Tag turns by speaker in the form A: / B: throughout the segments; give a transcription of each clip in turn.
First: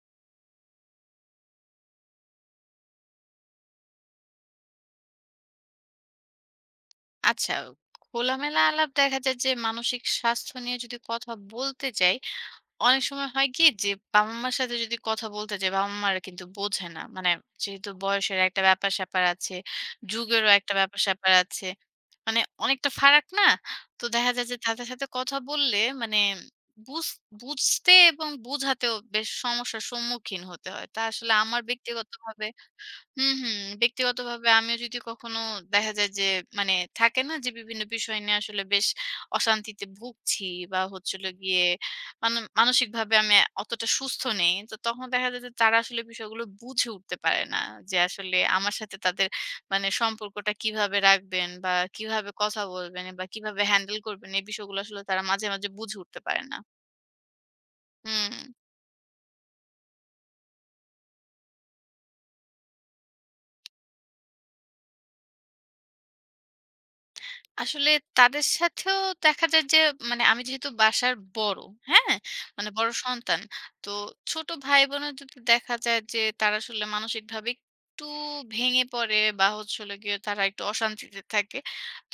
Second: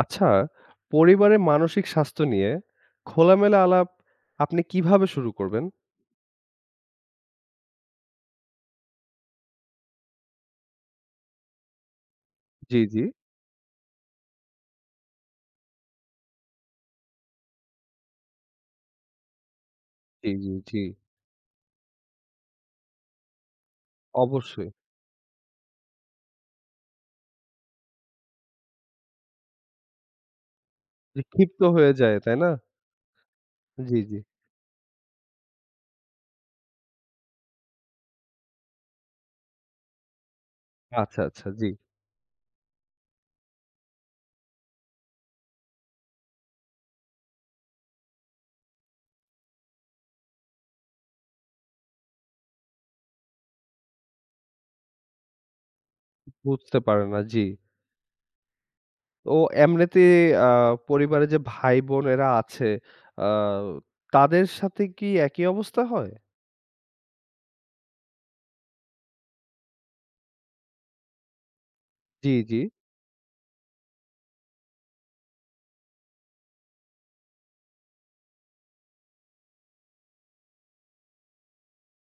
A: আচ্ছা, পরিবারে মানসিক স্বাস্থ্য নিয়ে খোলামেলা আলাপ আপনি কিভাবে শুরু করবেন?
B: আচ্ছা, খোলামেলা আলাপ দেখা যায় যে মানসিক স্বাস্থ্য নিয়ে যদি কথা বলতে যাই,
A: জি, জি,
B: অনেক সময় হয় কি যে বাবা-মার সাথে যদি কথা বলতে যাই, বাবা-মারা কিন্তু বোঝে না। মানে যেহেতু বয়সের একটা ব্যাপার-স্যাপার আছে,
A: জি,
B: যুগেরও
A: জি,
B: একটা
A: জি।
B: ব্যাপার-স্যাপার আছে। মানে অনেকটা ফারাক না? তো দেখা যায় যে
A: অবশ্যই।
B: তাদের সাথে কথা বললে মানে বুঝ বুঝতে এবং বোঝাতেও বেশ সমস্যার সম্মুখীন হতে হয়। তা
A: যে
B: আসলে
A: ক্ষিপ্ত
B: আমার
A: হয়ে যায়, তাই
B: ব্যক্তিগতভাবে
A: না?
B: হুম, হুম।
A: জি, জি।
B: ব্যক্তিগতভাবে আমিও যদি কখনো দেখা যায় যে মানে থাকে না যে বিভিন্ন বিষয় নিয়ে আসলে বেশ অশান্তিতে ভুগছি বা হচ্ছে
A: আচ্ছা,
B: হলো
A: আচ্ছা,
B: গিয়ে
A: জি।
B: মানে মানসিকভাবে আমি অতটা সুস্থ নেই। তো তখন দেখা যায় যে তারা আসলে বিষয়গুলো বুঝে উঠতে পারে না। যে আসলে আমার সাথে তাদের মানে সম্পর্কটা কিভাবে রাখবেন বা কিভাবে কথা বলবেন বা কিভাবে হ্যান্ডেল করবেন এই বিষয়গুলো আসলে তারা মাঝে, মাঝে বুঝে উঠতে পারে না।
A: বুঝতে পারে না, জি।
B: হুম।
A: তো এমনিতে আ পরিবারে যে ভাই-বোনেরা আছে, আ তাদের সাথে কি একই অবস্থা হয়?
B: আসলে তাদের সাথেও দেখা যায় যে মানে আমি যেহেতু বাসার বড়, হ্যাঁ?
A: জি, জি।
B: মানে বড় সন্তান। তো ছোট ভাই-বোনের যদি দেখা যায় যে তারা আসলে মানসিকভাবে একটু ভেঙে পড়ে বা হচ্ছে হলো গিয়ে তারা একটু অশান্তিতে থাকে।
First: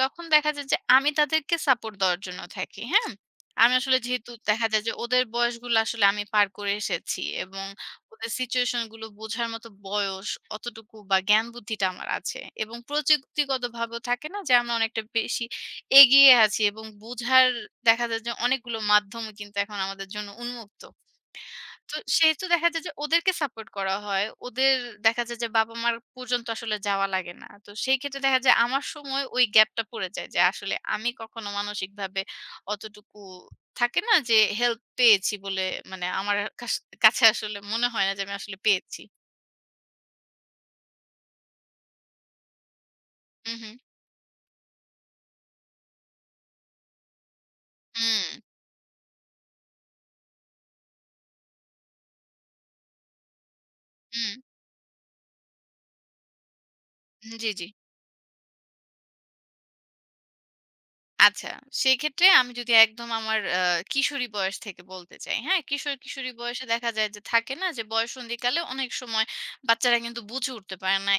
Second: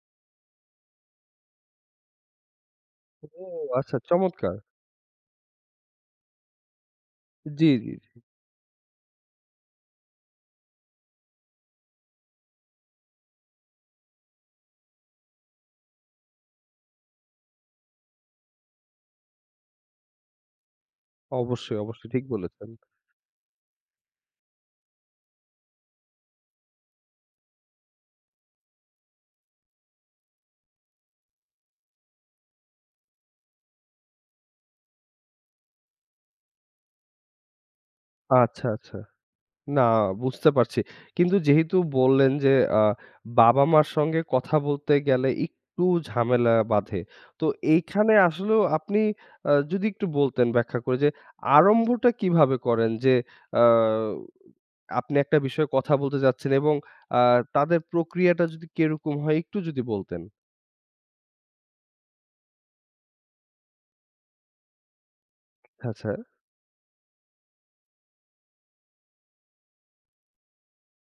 B: তখন দেখা যায় যে আমি তাদেরকে সাপোর্ট দেওয়ার জন্য থাকি, হ্যাঁ?
A: ও
B: আমি
A: আচ্ছা,
B: আসলে যেহেতু
A: চমৎকার!
B: দেখা যায় যে ওদের বয়সগুলো আসলে আমি পার করে এসেছি এবং
A: জি, জি, জি।
B: ওদের সিচুয়েশন গুলো বোঝার মতো বয়স অতটুকু বা জ্ঞান বুদ্ধিটা আমার আছে। এবং প্রযুক্তিগতভাবেও থাকে না যে আমরা অনেকটা বেশি এগিয়ে আছি এবং বোঝার দেখা যায় যে অনেকগুলো মাধ্যমই কিন্তু এখন আমাদের জন্য উন্মুক্ত।
A: অবশ্যই,
B: তো
A: অবশ্যই ঠিক
B: সেহেতু
A: বলেছেন।
B: দেখা যায় যে ওদেরকে সাপোর্ট করা হয়। ওদের দেখা যায় যে বাবা-মার পর্যন্ত আসলে যাওয়া লাগে না। তো সেই ক্ষেত্রে দেখা যায় আমার সময় ওই গ্যাপটা পড়ে যায় যে আসলে আমি কখনো মানসিকভাবে অতটুকু থাকে না যে হেল্প পেয়েছি বলে মানে আমার কাছে আসলে মনে হয় না যে আমি আসলে
A: আচ্ছা, আচ্ছা।
B: পেয়েছি।
A: না, বুঝতে পারছি। কিন্তু যেহেতু বললেন যে আ
B: হু, হু।
A: বাবা-মার সঙ্গে কথা বলতে গেলে একটু ঝামেলা বাধে। তো এইখানে
B: হুম,
A: আসলেও আপনি যদি একটু বলতেন ব্যাখ্যা করে যে আরম্ভটা কিভাবে করেন? যে আ
B: হুম।
A: আপনি একটা বিষয়ে কথা বলতে যাচ্ছেন এবং আ
B: জি, জি।
A: তাদের প্রক্রিয়াটা যদি কিরকম হয় একটু যদি বলতেন?
B: আচ্ছা, সেক্ষেত্রে আমি যদি একদম আমার কিশোরী বয়স থেকে বলতে চাই, হ্যাঁ? কিশোর,
A: আচ্ছা।
B: কিশোরী বয়সে দেখা যায় যে থাকে না যে বয়ঃসন্ধিকালে অনেক সময় বাচ্চারা কিন্তু বুঝে উঠতে পারে না।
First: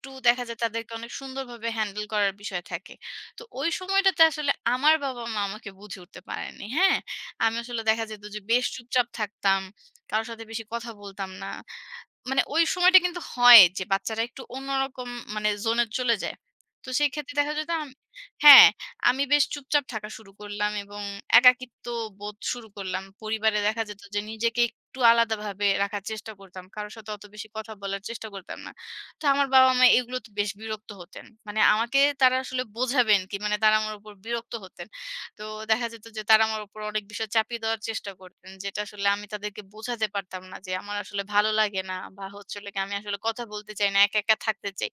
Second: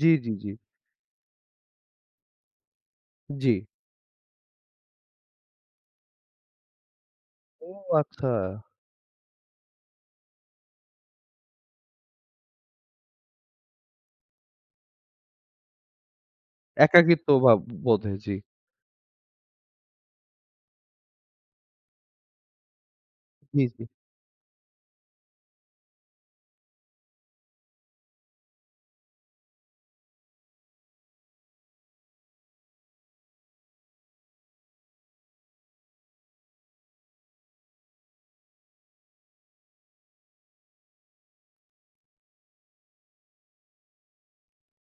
A: জি, জি,
B: দেখা
A: জি,
B: যায় তাদেরকে অনেক সুন্দরভাবে হ্যান্ডেল করার বিষয় থাকে। তো
A: জি।
B: ওই সময়টাতে আসলে আমার বাবা-মা আমাকে বুঝে উঠতে পারেননি, হ্যাঁ? আমি
A: ও
B: আসলে দেখা যেত
A: আচ্ছা।
B: যে বেশ চুপচাপ থাকতাম। কারো সাথে বেশি কথা বলতাম না। মানে ওই সময়টা কিন্তু হয় যে বাচ্চারা একটু অন্যরকম মানে জোনে চলে যায়। তো সেই
A: একাকিত্ব
B: ক্ষেত্রে
A: বা
B: দেখা যেত
A: বোধে, জি।
B: হ্যাঁ, আমি বেশ চুপচাপ থাকা শুরু করলাম এবং একাকিত্ব বোধ শুরু করলাম। পরিবারে
A: জি, জি।
B: দেখা যেত যে নিজেকে একটু আলাদাভাবে রাখার চেষ্টা করতাম। কারো সাথে অত বেশি কথা বলার চেষ্টা করতাম না। তো আমার বাবা-মা এগুলোতে বেশ বিরক্ত হতেন। মানে আমাকে তারা আসলে বোঝাবেন কি? মানে তারা আমার উপর বিরক্ত হতেন। তো দেখা যেত যে তারা আমার উপর অনেক বিষয় চাপিয়ে দেওয়ার চেষ্টা করতেন যেটা আসলে আমি তাদেরকে বোঝাতে পারতাম না যে আমার আসলে ভালো লাগে না বা হচ্ছে হলো গিয়ে আমি আসলে কথা বলতে চাই না একা একা থাকতে চাই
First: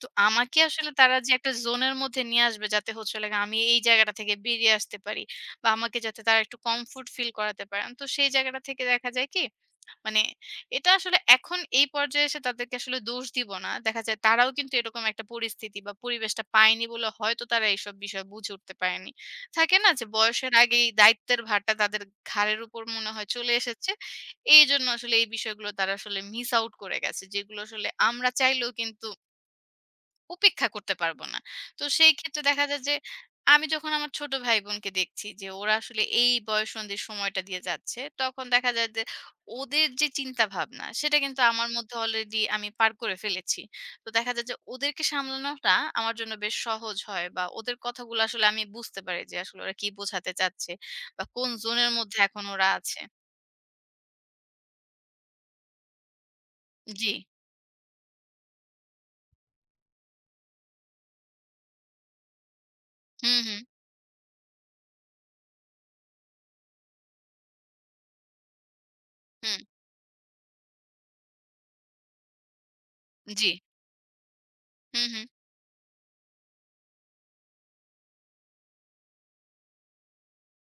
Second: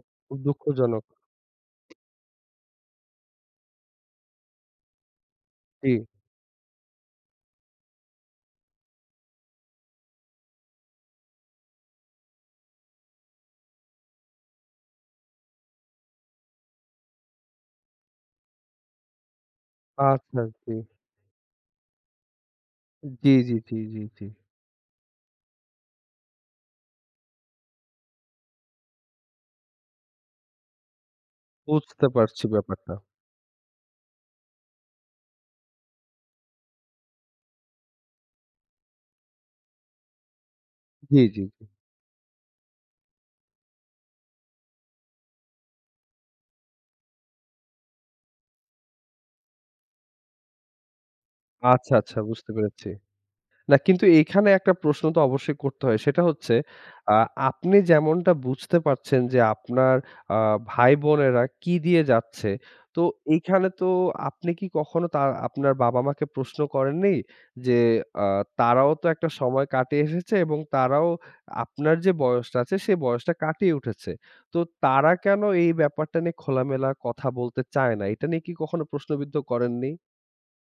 B: তো
A: খুব
B: আমাকে আসলে
A: দুঃখজনক।
B: তারা যে একটা জোনের মধ্যে নিয়ে আসবে যাতে হচ্ছে হলো গিয়ে আমি এই জায়গাটা থেকে বেরিয়ে আসতে পারি বা
A: জি।
B: আমাকে যাতে তারা একটু কমফোর্ট ফিল করাতে পারেন তো সেই জায়গাটা থেকে দেখা যায় কি মানে এটা আসলে এখন এই পর্যায়ে এসে তাদেরকে আসলে দোষ দিব না। দেখা যায় তারাও কিন্তু এরকম একটা পরিস্থিতি বা পরিবেশটা পায়নি বলে হয়তো তারা এইসব বিষয় বুঝে উঠতে পারেনি। থাকে না যে
A: আচ্ছা,
B: বয়সের
A: জি।
B: আগেই দায়িত্বের ভারটা তাদের ঘাড়ের উপর মনে হয়
A: জি,
B: চলে
A: জি, জি,
B: এসেছে।
A: জি, জি।
B: এইজন্য আসলে এই বিষয়গুলো তারা আসলে মিস আউট করে গেছে। যেগুলো আসলে আমরা চাইলেও কিন্তু উপেক্ষা করতে পারব না। তো
A: বুঝতে
B: সেই ক্ষেত্রে
A: পারছি
B: দেখা যায়
A: ব্যাপারটা।
B: যে আমি যখন আমার ছোট ভাই-বোনকে দেখছি যে ওরা আসলে এই বয়ঃসন্ধির সময়টা দিয়ে যাচ্ছে, তখন দেখা যায় যে ওদের যে চিন্তাভাবনা সেটা
A: জি,
B: কিন্তু
A: জি, জি।
B: আমার মধ্যে অলরেডি আমি পার করে ফেলেছি। তো দেখা যায় যে ওদেরকে সামলানোটা আমার জন্য বেশ সহজ হয় বা ওদের কথাগুলো আসলে আমি বুঝতে পারি যে আসলে ওরা কি বোঝাতে চাচ্ছে বা কোন জোনের
A: আচ্ছা, আচ্ছা,
B: মধ্যে এখন
A: বুঝতে
B: ওরা
A: পেরেছি।
B: আছে।
A: না কিন্তু এইখানে একটা প্রশ্ন তো অবশ্যই করতে হয়। সেটা হচ্ছে
B: জি।
A: আ আপনি যেমনটা বুঝতে পারছেন যে আপনার আ ভাই-বোনেরা কি দিয়ে যাচ্ছে। তো
B: হুম, হুম,
A: এইখানে তো আপনি কি কখনো আপনার বাবা-মাকে প্রশ্ন করেননি? যে আ তারাও তো একটা
B: হুম।
A: সময় কাটিয়ে এসেছে এবং তারাও আপনার যে বয়সটা আছে সেই বয়সটা
B: জি।
A: কাটিয়ে উঠেছে। তো
B: হুম,
A: তারা
B: হুম।
A: কেন এই ব্যাপারটা নিয়ে খোলামেলা কথা বলতে চায় না? এটা নিয়ে কি কখনো প্রশ্নবিদ্ধ করেননি?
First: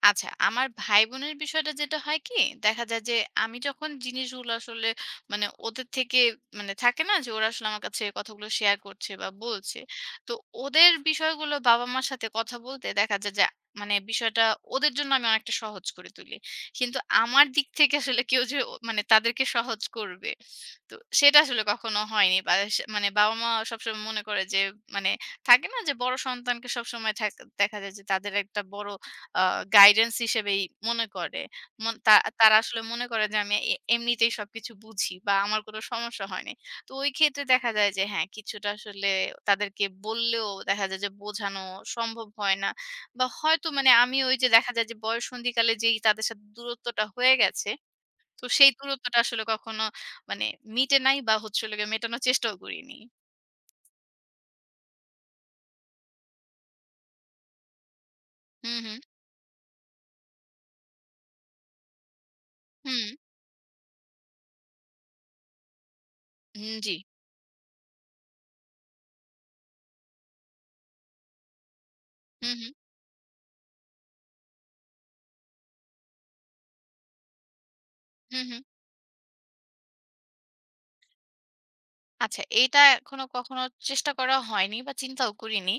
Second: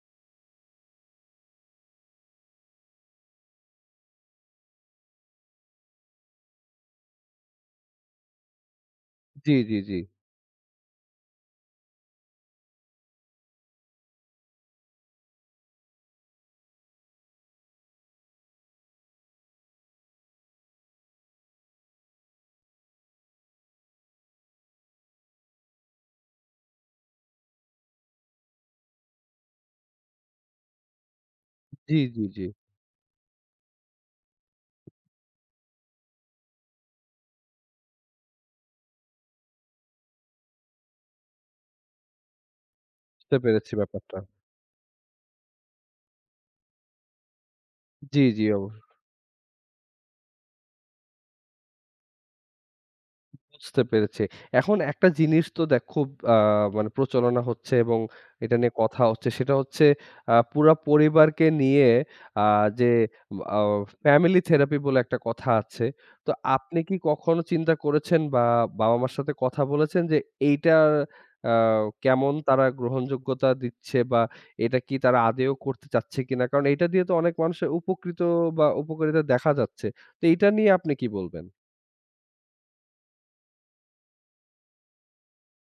B: আচ্ছা, আমার ভাই-বোনের বিষয়টা যেটা হয় কি? দেখা যায় যে আমি যখন জিনিসগুলো আসলে মানে ওদের থেকে মানে থাকে না যে ওরা আসলে আমার কাছে কথাগুলো শেয়ার করছে বা
A: জি, জি,
B: বলছে।
A: জি।
B: তো ওদের বিষয়গুলো বাবা-মার সাথে কথা বলতে দেখা যায় যে মানে বিষয়টা ওদের জন্য আমি অনেকটা সহজ করে তুলি। কিন্তু আমার দিক থেকে আসলে কেউ যে ও মানে তাদেরকে সহজ করবে, তো সেটা আসলে কখনো হয়নি। বা সে মানে বাবা-মা সবসময় মনে করে যে মানে থাকে না যে বড় সন্তানকে সবসময় দেখা যায় যে তাদের একটা বড় আ গাইডেন্স হিসেবেই মনে করে। মন
A: জি,
B: তা
A: জি, জি।
B: তারা আসলে মনে করে যে আমি এ এমনিতেই সবকিছু বুঝি বা আমার কোনো সমস্যা হয় নাই। তো ওই ক্ষেত্রে দেখা যায় যে হ্যাঁ, কিছুটা আসলে তাদেরকে বললেও দেখা যায় যে বোঝানো সম্ভব হয় না। বা
A: বুঝতে
B: হয়তো
A: পেরেছি
B: মানে
A: ব্যাপারটা।
B: আমি ওই যে দেখা যায় যে বয়ঃসন্ধিকালে যেই তাদের সাথে দূরত্বটা হয়ে গেছে,
A: জি, জি,
B: তো সেই দূরত্বটা আসলে কখনো মানে মিটে নাই বা হচ্ছে হলো গিয়ে মেটানোর চেষ্টাও করিনি।
A: বুঝতে পেরেছি। এখন একটা জিনিস তো খুব আ মানে প্রচলনা হচ্ছে এবং এটা নিয়ে
B: হুম, হুম,
A: কথা হচ্ছে। সেটা হচ্ছে পুরা পরিবারকে নিয়ে আ যে
B: হুম,
A: আ ফ্যামিলি থেরাপি বলে একটা কথা আছে। তো
B: হুম,
A: আপনি কি
B: জি।
A: কখনো চিন্তা করেছেন বা বাবা-মার সাথে কথা বলেছেন যে এইটার আ কেমন
B: হুম,
A: তারা
B: হুম,
A: গ্রহণযোগ্যতা দিচ্ছে বা এটা কি তারা আদেও করতে চাচ্ছে কিনা? কারণ এটা দিয়ে তো অনেক মানুষের উপকৃত
B: হুম, হুম।
A: বা উপকারিতা দেখা যাচ্ছে। তো এইটা নিয়ে আপনি কি বলবেন?
B: আচ্ছা, এইটা এখনো কখনো চেষ্টা করা হয়নি বা চিন্তাও করিনি।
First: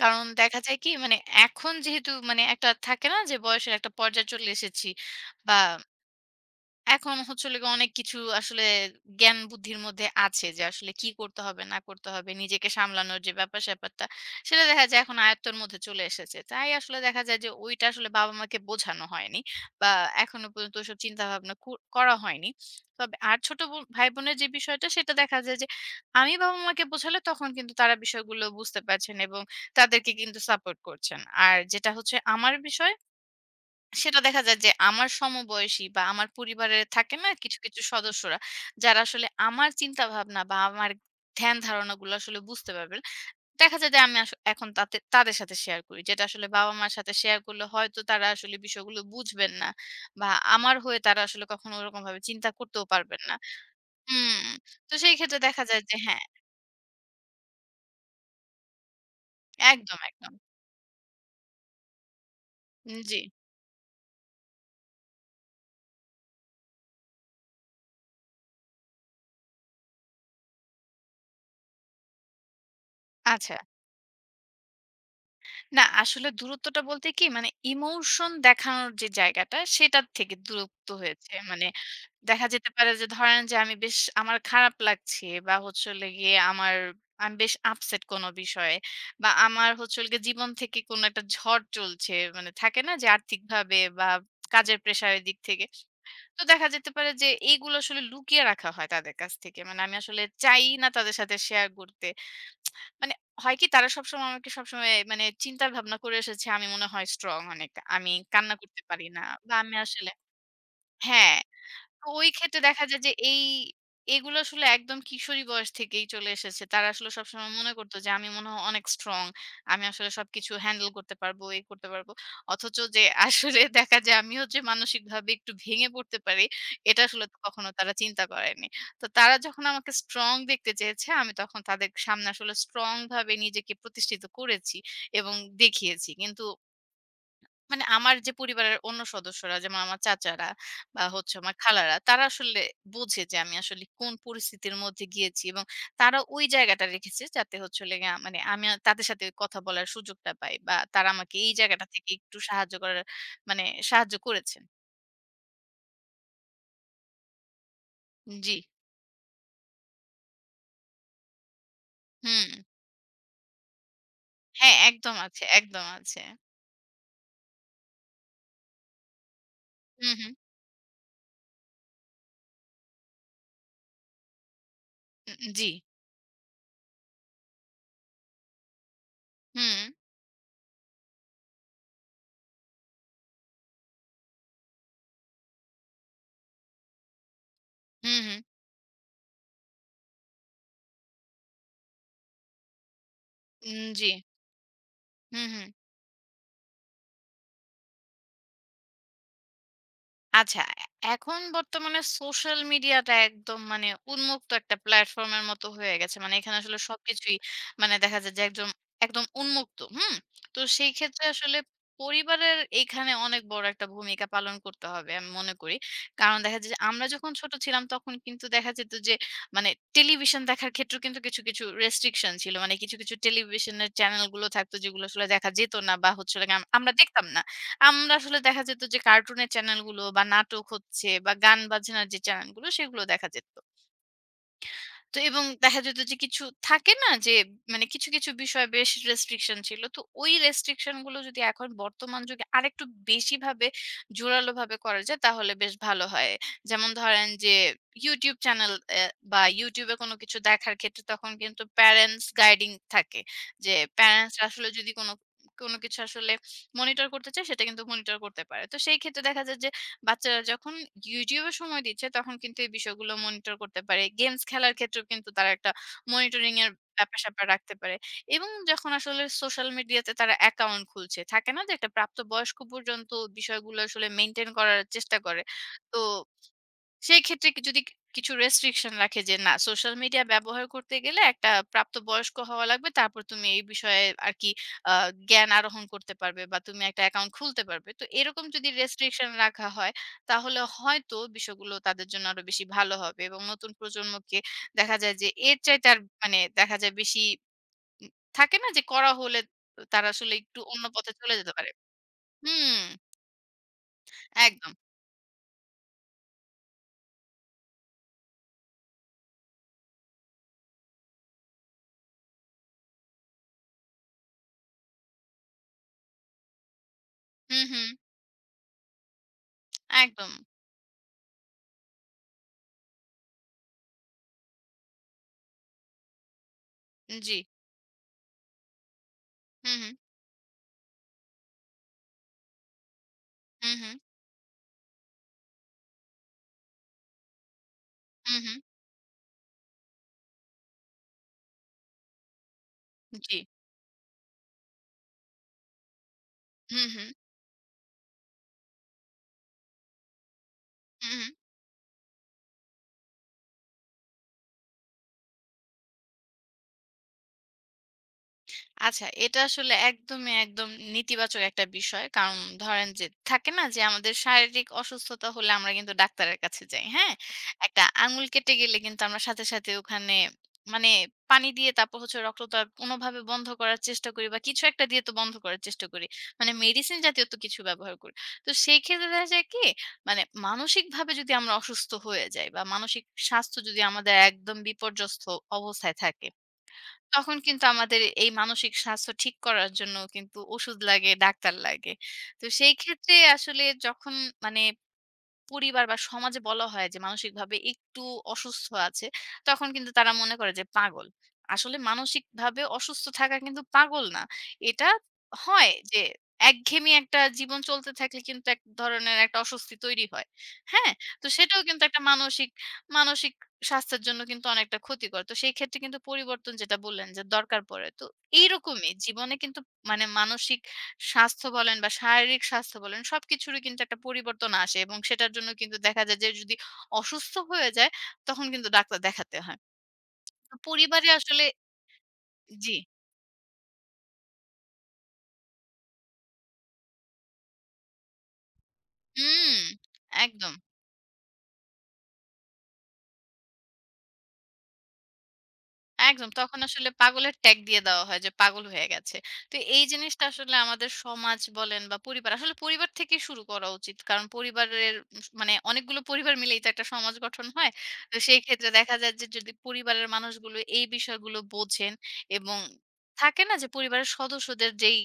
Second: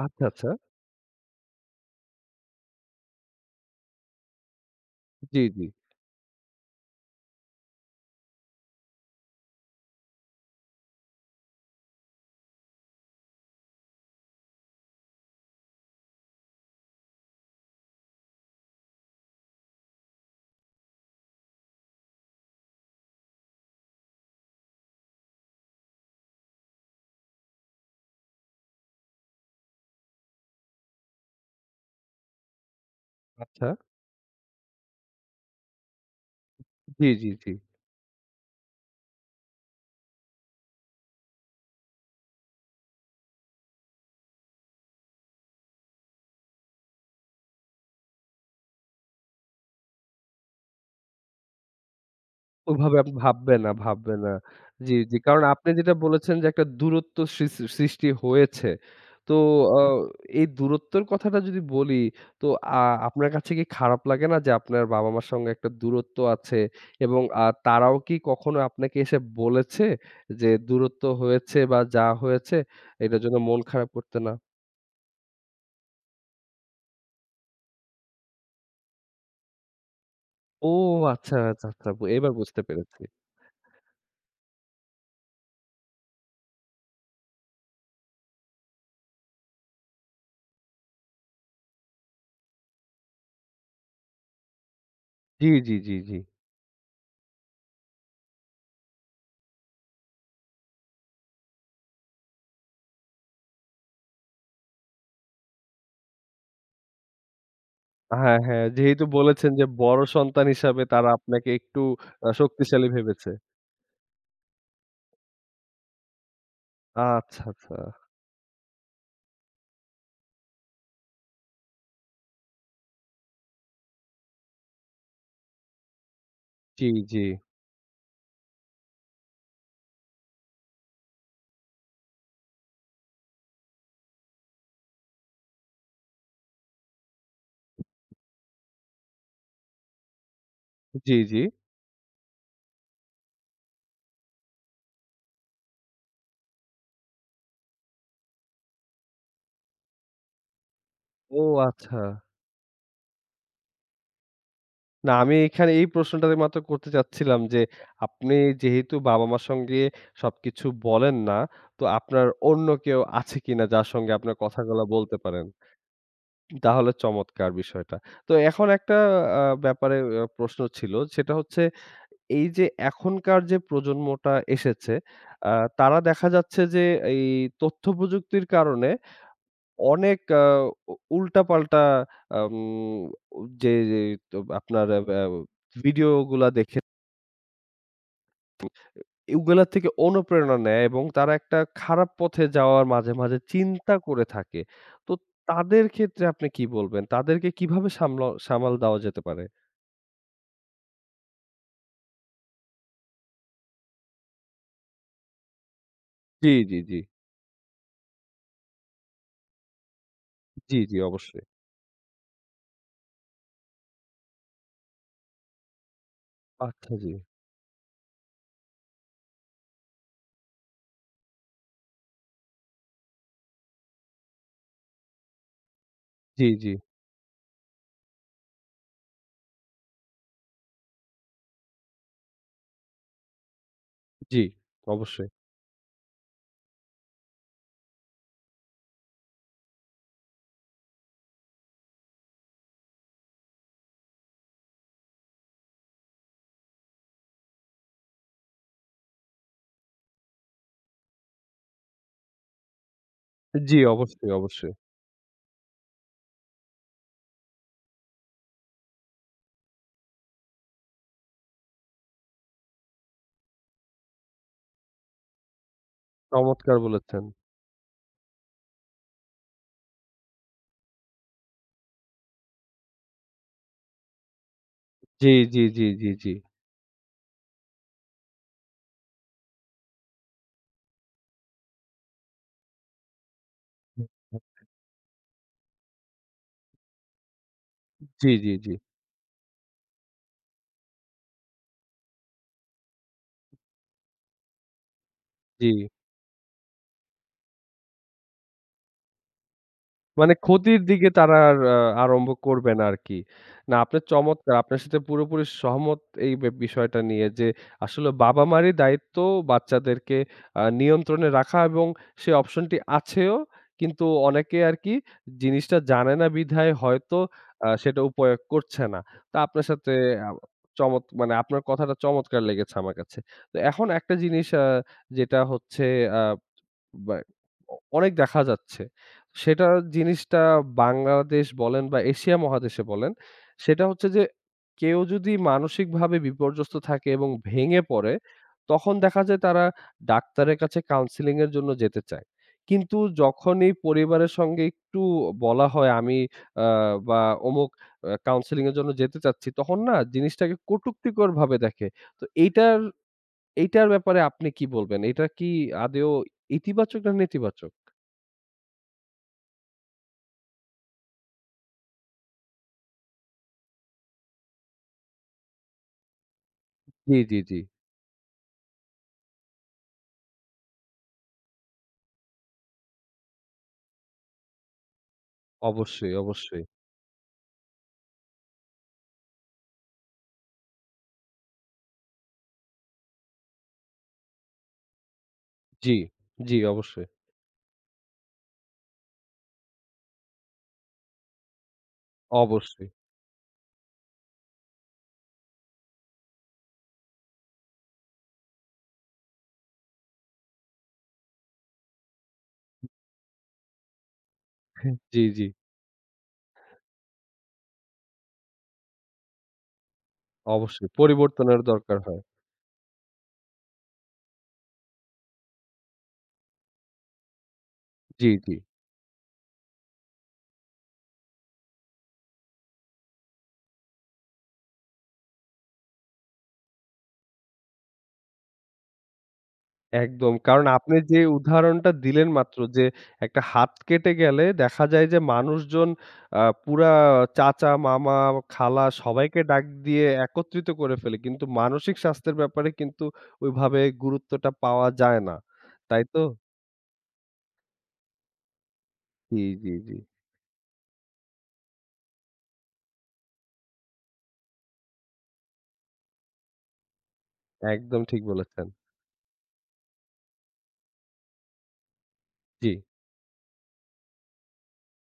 B: কারণ
A: আচ্ছা, আচ্ছা।
B: দেখা যায় কি? মানে এখন যেহেতু মানে একটা থাকে না যে বয়সের একটা পর্যায়ে চলে এসেছি
A: জি,
B: বা
A: জি।
B: এখন হচ্ছে হলো গিয়ে অনেক কিছু আসলে জ্ঞান বুদ্ধির মধ্যে আছে যে আসলে কি করতে হবে না করতে হবে। নিজেকে সামলানোর যে ব্যাপার-স্যাপারটা সেটা দেখা যায় এখন আয়ত্তের মধ্যে চলে এসেছে। তাই আসলে দেখা যায় যে ওইটা আসলে বাবা-মাকে বোঝানো হয়নি বা এখনো পর্যন্ত ওইসব চিন্তাভাবনা করা হয়নি। তবে আর ছোট ভাই-বোনের যে বিষয়টা সেটা দেখা যায় যে আমি বাবা-মাকে বোঝালে তখন কিন্তু তারা বিষয়গুলো বুঝতে পারছেন এবং তাদেরকে কিন্তু সাপোর্ট করছেন। আর যেটা হচ্ছে আমার বিষয়
A: আচ্ছা।
B: সেটা দেখা যায় যে আমার সমবয়সী বা আমার পরিবারে
A: জি,
B: থাকে
A: জি,
B: না
A: জি।
B: কিছু, কিছু সদস্যরা যারা আসলে আমার চিন্তাভাবনা বা আমার ধ্যান ধারণাগুলো আসলে বুঝতে পারবেন। দেখা যায় যে আমি এখন তাতে তাদের সাথে শেয়ার করি। যেটা আসলে বাবা-মার সাথে শেয়ার করলে হয়তো তারা আসলে বিষয়গুলো বুঝবেন না বা আমার হয়ে তারা আসলে কখনো ওরকমভাবে চিন্তা করতেও
A: ওভাবে আপনি
B: পারবেন না।
A: ভাববে না, ভাববে না।
B: হুম,
A: জি,
B: তো সেই
A: জি।
B: ক্ষেত্রে
A: কারণ
B: দেখা
A: আপনি
B: যায়
A: যেটা
B: যে হ্যাঁ,
A: বলেছেন যে একটা দূরত্ব সৃষ্টি হয়েছে। তো আ
B: একদম।
A: এই দূরত্বের কথাটা যদি বলি তো আ
B: জি,
A: আপনার কাছে কি খারাপ লাগে না যে আপনার বাবা-মার সঙ্গে একটা দূরত্ব আছে এবং তারাও কি কখনো আপনাকে এসে বলেছে যে দূরত্ব হয়েছে বা যা হয়েছে এটার জন্য
B: আচ্ছা।
A: মন খারাপ করতে না?
B: না আসলে দূরত্বটা বলতে কি মানে ইমোশন দেখানোর যে জায়গাটা সেটার থেকে
A: ও
B: দূরত্ব হয়েছে।
A: আচ্ছা, আচ্ছা,
B: মানে
A: আচ্ছা। এবার
B: দেখা
A: বুঝতে
B: যেতে পারে
A: পেরেছি।
B: যে ধরেন যে আমি বেশ আমার খারাপ লাগছে বা হচ্ছে হলো গিয়ে আমার আমি বেশ আপসেট কোনো বিষয়ে বা আমার হচ্ছে হলো গিয়ে জীবন থেকে কোনো একটা ঝড় চলছে। মানে থাকে না যে আর্থিকভাবে বা কাজের প্রেশারের দিক
A: জি,
B: থেকে।
A: জি, জি, জি।
B: তো দেখা যেতে পারে যে এইগুলো আসলে লুকিয়ে রাখা হয় তাদের কাছ থেকে। মানে আমি আসলে চাই না তাদের সাথে শেয়ার করতে। মানে হয় কি তারা সবসময় আমাকে মানে চিন্তা ভাবনা করে এসেছে আমি মনে হয় স্ট্রং অনেক। আমি
A: হ্যাঁ,
B: কান্না
A: হ্যাঁ।
B: করতে
A: যেহেতু
B: পারি না
A: বলেছেন
B: বা
A: যে
B: আমি
A: বড়
B: আসলে
A: সন্তান হিসাবে তারা
B: হ্যাঁ।
A: আপনাকে একটু
B: তো ওই ক্ষেত্রে দেখা
A: শক্তিশালী
B: যায় যে
A: ভেবেছে।
B: এগুলো আসলে একদম কিশোরী বয়স থেকেই চলে এসেছে। তারা আসলে
A: আচ্ছা,
B: সবসময় মনে
A: আচ্ছা।
B: করতো যে আমি মনে হয় অনেক স্ট্রং। আমি আসলে সবকিছু হ্যান্ডেল করতে পারবো, এই করতে পারবো। অথচ যে আসলে দেখা যায় আমিও যে মানসিকভাবে একটু ভেঙে পড়তে পারি,
A: জি,
B: এটা
A: জি।
B: আসলে তো কখনো তারা চিন্তা করেনি। তো তারা যখন আমাকে স্ট্রং দেখতে চেয়েছে, আমি তখন তাদের সামনে আসলে স্ট্রং ভাবে নিজেকে প্রতিষ্ঠিত করেছি এবং দেখিয়েছি। কিন্তু মানে আমার যে পরিবারের অন্য সদস্যরা যেমন আমার চাচারা বা
A: জি,
B: হচ্ছে
A: জি।
B: আমার খালারা তারা আসলে বোঝে যে আমি আসলে কোন পরিস্থিতির মধ্যে গিয়েছি এবং তারা ওই জায়গাটা রেখেছে যাতে হচ্ছে হলো গিয়ে মানে আমি আর তাদের সাথে কথা বলার সুযোগটা পাই বা তারা আমাকে
A: ও
B: এই জায়গাটা
A: আচ্ছা।
B: থেকে একটু সাহায্য করার মানে সাহায্য করেছেন।
A: না আমি এখানে এই প্রশ্নটাতে মাত্র করতে চাচ্ছিলাম যে আপনি
B: জি।
A: যেহেতু বাবা-মার সঙ্গে সবকিছু বলেন না, তো আপনার
B: হুম।
A: অন্য কেউ আছে কিনা যার সঙ্গে আপনার
B: হ্যাঁ,
A: কথাগুলা বলতে পারেন?
B: একদম আছে।
A: তাহলে চমৎকার বিষয়টা। তো এখন একটা ব্যাপারে
B: হুম, হুম।
A: প্রশ্ন ছিল সেটা হচ্ছে এই যে এখনকার যে প্রজন্মটা এসেছে,
B: উ
A: আ
B: জি।
A: তারা দেখা যাচ্ছে যে এই তথ্য প্রযুক্তির কারণে
B: হুম,
A: অনেক উল্টাপাল্টা আম যে যে তো আপনার ভিডিও গুলা দেখে
B: হুম, হুম।
A: ওগুলা থেকে অনুপ্রেরণা নেয় এবং তারা একটা খারাপ পথে যাওয়ার মাঝে, মাঝে
B: উম
A: চিন্তা
B: জি।
A: করে থাকে। তো
B: হুম, হুম।
A: তাদের ক্ষেত্রে আপনি কি বলবেন? তাদেরকে কিভাবে সামাল দেওয়া যেতে পারে?
B: আচ্ছা, এখন বর্তমানে সোশ্যাল মিডিয়াটা একদম মানে উন্মুক্ত একটা প্ল্যাটফর্মের মতো হয়ে গেছে। মানে
A: জি,
B: এখানে
A: জি,
B: আসলে
A: জি।
B: সবকিছুই মানে দেখা যায় যে একদম উন্মুক্ত। হুম? তো
A: জি,
B: সেই
A: জি,
B: ক্ষেত্রে
A: অবশ্যই।
B: আসলে পরিবারের এইখানে অনেক বড় একটা ভূমিকা পালন করতে হবে আমি মনে করি। কারণ দেখা যায় যে
A: আচ্ছা,
B: আমরা
A: জি।
B: যখন ছোট ছিলাম তখন কিন্তু দেখা যেত যে মানে টেলিভিশন দেখার ক্ষেত্রেও কিন্তু কিছু, কিছু রেস্ট্রিকশন ছিল। মানে কিছু, কিছু টেলিভিশনের চ্যানেলগুলো থাকতো যেগুলো আসলে দেখা যেত না বা হচ্ছে হলো
A: জি,
B: গিয়ে
A: জি,
B: আমরা দেখতাম না। আমরা আসলে দেখা যেত যে কার্টুনের চ্যানেলগুলো বা নাটক হচ্ছে বা গান বাজনার যে চ্যানেলগুলো সেগুলো দেখা যেত।
A: জি,
B: তো
A: অবশ্যই।
B: এবং দেখা যেত যে কিছু থাকে না যে মানে কিছু, কিছু বিষয়ে বেশ রেস্ট্রিকশন ছিল। তো ওই রেস্ট্রিকশন গুলো যদি এখন বর্তমান যুগে আরেকটু বেশি ভাবে জোরালোভাবে করা যায় তাহলে বেশ ভালো হয়। যেমন ধরেন যে YouTube চ্যানেল এ বা YouTube এ কোনো কিছু দেখার ক্ষেত্রে তখন কিন্তু প্যারেন্টস গাইডিং থাকে। যে
A: জি, অবশ্যই,
B: প্যারেন্টস আসলে
A: অবশ্যই।
B: যদি কোনো কোনো কিছু আসলে মনিটর করতে চায় সেটা কিন্তু মনিটর করতে পারে। তো সেই ক্ষেত্রে দেখা যায় যে বাচ্চারা যখন YouTube এ সময় দিচ্ছে তখন কিন্তু এই বিষয়গুলো মনিটর করতে পারে। গেমস খেলার ক্ষেত্রেও কিন্তু তারা একটা মনিটরিং এর
A: চমৎকার বলেছেন।
B: ব্যাপার-স্যাপার রাখতে পারে। এবং যখন আসলে সোশ্যাল মিডিয়াতে তারা অ্যাকাউন্ট খুলছে, থাকে না যে একটা প্রাপ্তবয়স্ক পর্যন্ত বিষয়গুলো আসলে মেইনটেইন করার চেষ্টা
A: জি,
B: করে।
A: জি, জি,
B: তো
A: জি, জি।
B: সেক্ষেত্রে কি যদি কিছু রেস্ট্রিকশন রাখে যে না সোশ্যাল মিডিয়া ব্যবহার করতে গেলে একটা প্রাপ্তবয়স্ক হওয়া লাগবে তারপর তুমি এই বিষয়ে আর কি জ্ঞান আরোহণ করতে পারবে বা তুমি একটা অ্যাকাউন্ট খুলতে পারবে তো
A: জি,
B: এরকম
A: জি,
B: যদি
A: জি,
B: রেস্ট্রিকশন রাখা হয় তাহলে হয়তো বিষয়গুলো তাদের জন্য আরো বেশি ভালো হবে এবং নতুন প্রজন্মকে দেখা যায় যে এর
A: জি।
B: চাইতে আর মানে দেখা যায় বেশি উম, থাকে না যে করা হলে তারা
A: মানে
B: আসলে একটু
A: ক্ষতির
B: অন্য
A: দিকে
B: পথে চলে
A: তারা
B: যেতে
A: আর
B: পারে।
A: আরম্ভ করবে
B: হুম
A: না আরকি। না আপনার চমৎকার।
B: একদম
A: আপনার সাথে পুরোপুরি সহমত এই বিষয়টা নিয়ে যে, আসলে বাবা-মারই দায়িত্ব বাচ্চাদেরকে নিয়ন্ত্রণে রাখা এবং সে অপশনটি আছেও। কিন্তু অনেকে আরকি জিনিসটা জানে না বিধায় হয়তো
B: হুম হুম
A: সেটা উপয়োগ করছে না। তো আপনার সাথে আ
B: একদম
A: মানে আপনার কথাটা চমৎকার লেগেছে আমার কাছে। তো এখন একটা জিনিস যেটা হচ্ছে আ বা
B: জি
A: অনেক দেখা যাচ্ছে। সেটা
B: হুম হুম
A: জিনিসটা বাংলাদেশ বলেন বা এশিয়া মহাদেশে বলেন,
B: হুম
A: সেটা
B: হুম
A: হচ্ছে যে কেউ যদি মানসিকভাবে বিপর্যস্ত থাকে এবং ভেঙে পড়ে,
B: হুম হুম
A: তখন দেখা যায় তারা ডাক্তারের কাছে কাউন্সেলিং এর জন্য যেতে চায়। কিন্তু
B: জি।
A: যখনই পরিবারের সঙ্গে একটু বলা হয় আমি আ
B: হুম, হুম,
A: বা অমুক কাউন্সেলিং এর জন্য যেতে চাচ্ছি, তখন না জিনিসটাকে
B: হুম, হুম।
A: কটূক্তিকরভাবে দেখে। তো এইটার এইটার ব্যাপারে আপনি কি বলবেন? এটা কি আদৌ ইতিবাচক না নেতিবাচক?
B: আচ্ছা, এটা আসলে একদম নেতিবাচক একটা বিষয়। কারণ ধরেন যে থাকে না যে আমাদের শারীরিক অসুস্থতা হলে আমরা কিন্তু ডাক্তারের কাছে যাই। হ্যাঁ?
A: জি, জি, জি।
B: একটা আঙুল কেটে গেলে কিন্তু আমরা সাথে, সাথে ওখানে মানে পানি দিয়ে তারপর হচ্ছে রক্তচাপ কোনভাবে বন্ধ করার চেষ্টা করি বা কিছু একটা দিয়ে তো বন্ধ করার চেষ্টা করি।
A: অবশ্যই,
B: মানে
A: অবশ্যই।
B: মেডিসিন জাতীয় তো কিছু ব্যবহার করি। তো সেই ক্ষেত্রে দেখা যায় কি মানে মানসিকভাবে যদি আমরা অসুস্থ হয়ে যাই বা মানসিক স্বাস্থ্য যদি আমাদের একদম বিপর্যস্ত
A: জি,
B: অবস্থায় থাকে
A: জি, অবশ্যই,
B: তখন কিন্তু আমাদের এই মানসিক স্বাস্থ্য ঠিক করার জন্য কিন্তু ওষুধ লাগে, ডাক্তার লাগে। তো সেই
A: অবশ্যই।
B: ক্ষেত্রে আসলে যখন মানে পরিবার বা সমাজে বলা হয় যে মানসিকভাবে একটু অসুস্থ আছে, তখন কিন্তু তারা মনে করে যে পাগল। আসলে মানসিকভাবে অসুস্থ থাকা কিন্তু পাগল না। এটা
A: জি, জি,
B: হয় যে একঘেয়েমি একটা জীবন চলতে থাকলে কিন্তু এক ধরনের একটা অস্বস্তি তৈরি হয়।
A: অবশ্যই।
B: হ্যাঁ? তো
A: পরিবর্তনের
B: সেটাও কিন্তু
A: দরকার
B: একটা
A: হয়।
B: মানসিক মানসিক স্বাস্থ্যের জন্য কিন্তু অনেকটা ক্ষতিকর। তো সেই ক্ষেত্রে কিন্তু পরিবর্তন যেটা বললেন যে দরকার পড়ে। তো
A: জি, জি।
B: এইরকমই জীবনে কিন্তু মানে মানসিক স্বাস্থ্য বলেন বা শারীরিক স্বাস্থ্য বলেন সবকিছুরই কিন্তু একটা পরিবর্তন আসে এবং সেটার জন্য কিন্তু দেখা যায় যে যদি অসুস্থ হয়ে যায় তখন কিন্তু ডাক্তার দেখাতে হয়।
A: একদম।
B: তো
A: কারণ আপনি
B: পরিবারে
A: যে
B: আসলে
A: উদাহরণটা দিলেন মাত্র
B: জি।
A: যে একটা হাত কেটে গেলে দেখা যায় যে মানুষজন পুরা চাচা, মামা, খালা সবাইকে
B: হুম,
A: ডাক দিয়ে
B: একদম।
A: একত্রিত করে ফেলে। কিন্তু মানসিক স্বাস্থ্যের ব্যাপারে কিন্তু ওইভাবে গুরুত্বটা পাওয়া যায় না। তাই তো?
B: তখন আসলে পাগলের ট্যাগ দিয়ে দেওয়া হয় যে পাগল হয়ে গেছে।
A: জি,
B: তো
A: জি,
B: এই
A: জি।
B: জিনিসটা আসলে আমাদের সমাজ বলেন বা পরিবার, আসলে পরিবার থেকেই শুরু করা উচিত। কারণ পরিবারের মানে অনেকগুলো পরিবার মিলেই তো একটা সমাজ গঠন হয়।
A: একদম
B: তো
A: ঠিক
B: সেই
A: বলেছেন।
B: ক্ষেত্রে দেখা যায় যে যদি পরিবারের মানুষগুলো এই বিষয়গুলো বোঝেন এবং
A: জি,
B: থাকে না যে পরিবারের সদস্যদের যেই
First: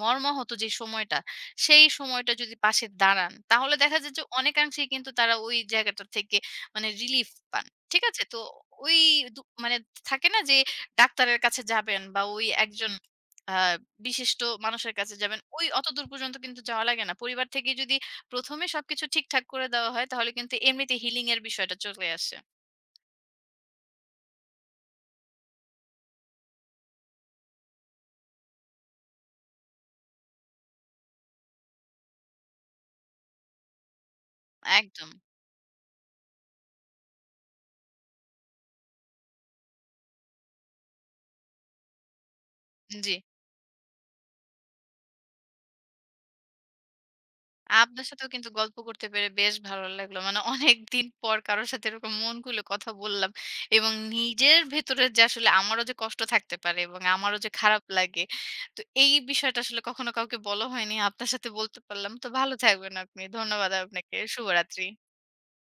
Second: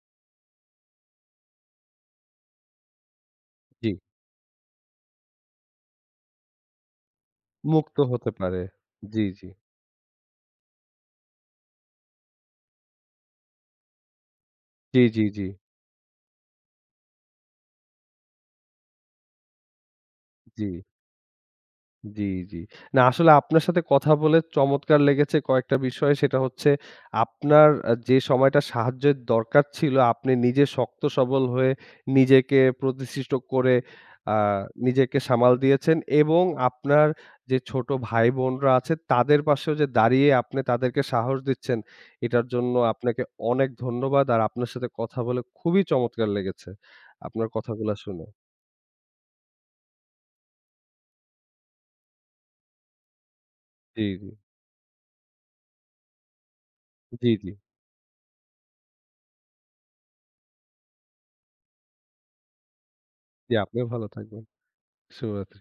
B: মর্মাহত যে সময়টা, সেই সময়টা যদি পাশে দাঁড়ান, তাহলে
A: জি।
B: দেখা যায় যে অনেকাংশেই কিন্তু তারা ওই জায়গাটা থেকে মানে রিলিফ পান।
A: মুক্ত
B: ঠিক আছে?
A: হতে
B: তো
A: পারে।
B: ওই
A: জি, জি।
B: মানে থাকে না যে ডাক্তারের কাছে যাবেন বা ওই একজন আ বিশিষ্ট মানুষের
A: জি,
B: কাছে
A: জি,
B: যাবেন।
A: জি,
B: ওই অতদূর পর্যন্ত কিন্তু যাওয়া লাগে না। পরিবার থেকেই যদি প্রথম এ সবকিছু ঠিকঠাক করে দেওয়া হয়, তাহলে কিন্তু
A: জি।
B: এমনিতে হিলিং এর বিষয়টা চলে
A: জি,
B: আসে।
A: জি। না আসলে আপনার সাথে কথা বলে চমৎকার লেগেছে কয়েকটা বিষয়। সেটা হচ্ছে আপনার যে সময়টা সাহায্যের দরকার ছিল আপনি নিজে শক্ত সবল হয়ে নিজেকে প্রতিষ্ঠিত করে আ
B: একদম।
A: নিজেকে সামাল দিয়েছেন এবং আপনার যে ছোট ভাই-বোনরা আছে তাদের পাশেও যে দাঁড়িয়ে আপনি তাদেরকে সাহস দিচ্ছেন, এটার জন্য
B: জি।
A: আপনাকে অনেক ধন্যবাদ। আর আপনার সাথে কথা বলে খুবই চমৎকার লেগেছে। আপনার কথাগুলা
B: আপনার
A: শুনে।
B: সাথেও কিন্তু গল্প করতে পেরে বেশ ভালো লাগলো। মানে অনেকদিন পর কারো সাথে এরকম মন খুলে কথা বললাম। এবং
A: জি, জি।
B: নিজের ভেতরে যে আসলে আমারও যে কষ্ট থাকতে পারে এবং
A: জি,
B: আমারও
A: জি।
B: যে খারাপ লাগে। তো এই বিষয়টা আসলে কখনো কাউকে বলা হয়নি। আপনার সাথে বলতে পারলাম। তো ভালো থাকবেন আপনি।
A: জি,
B: ধন্যবাদ
A: আপনিও ভালো
B: আপনাকে।
A: থাকবেন।
B: শুভরাত্রি।
A: শুভরাত্রি।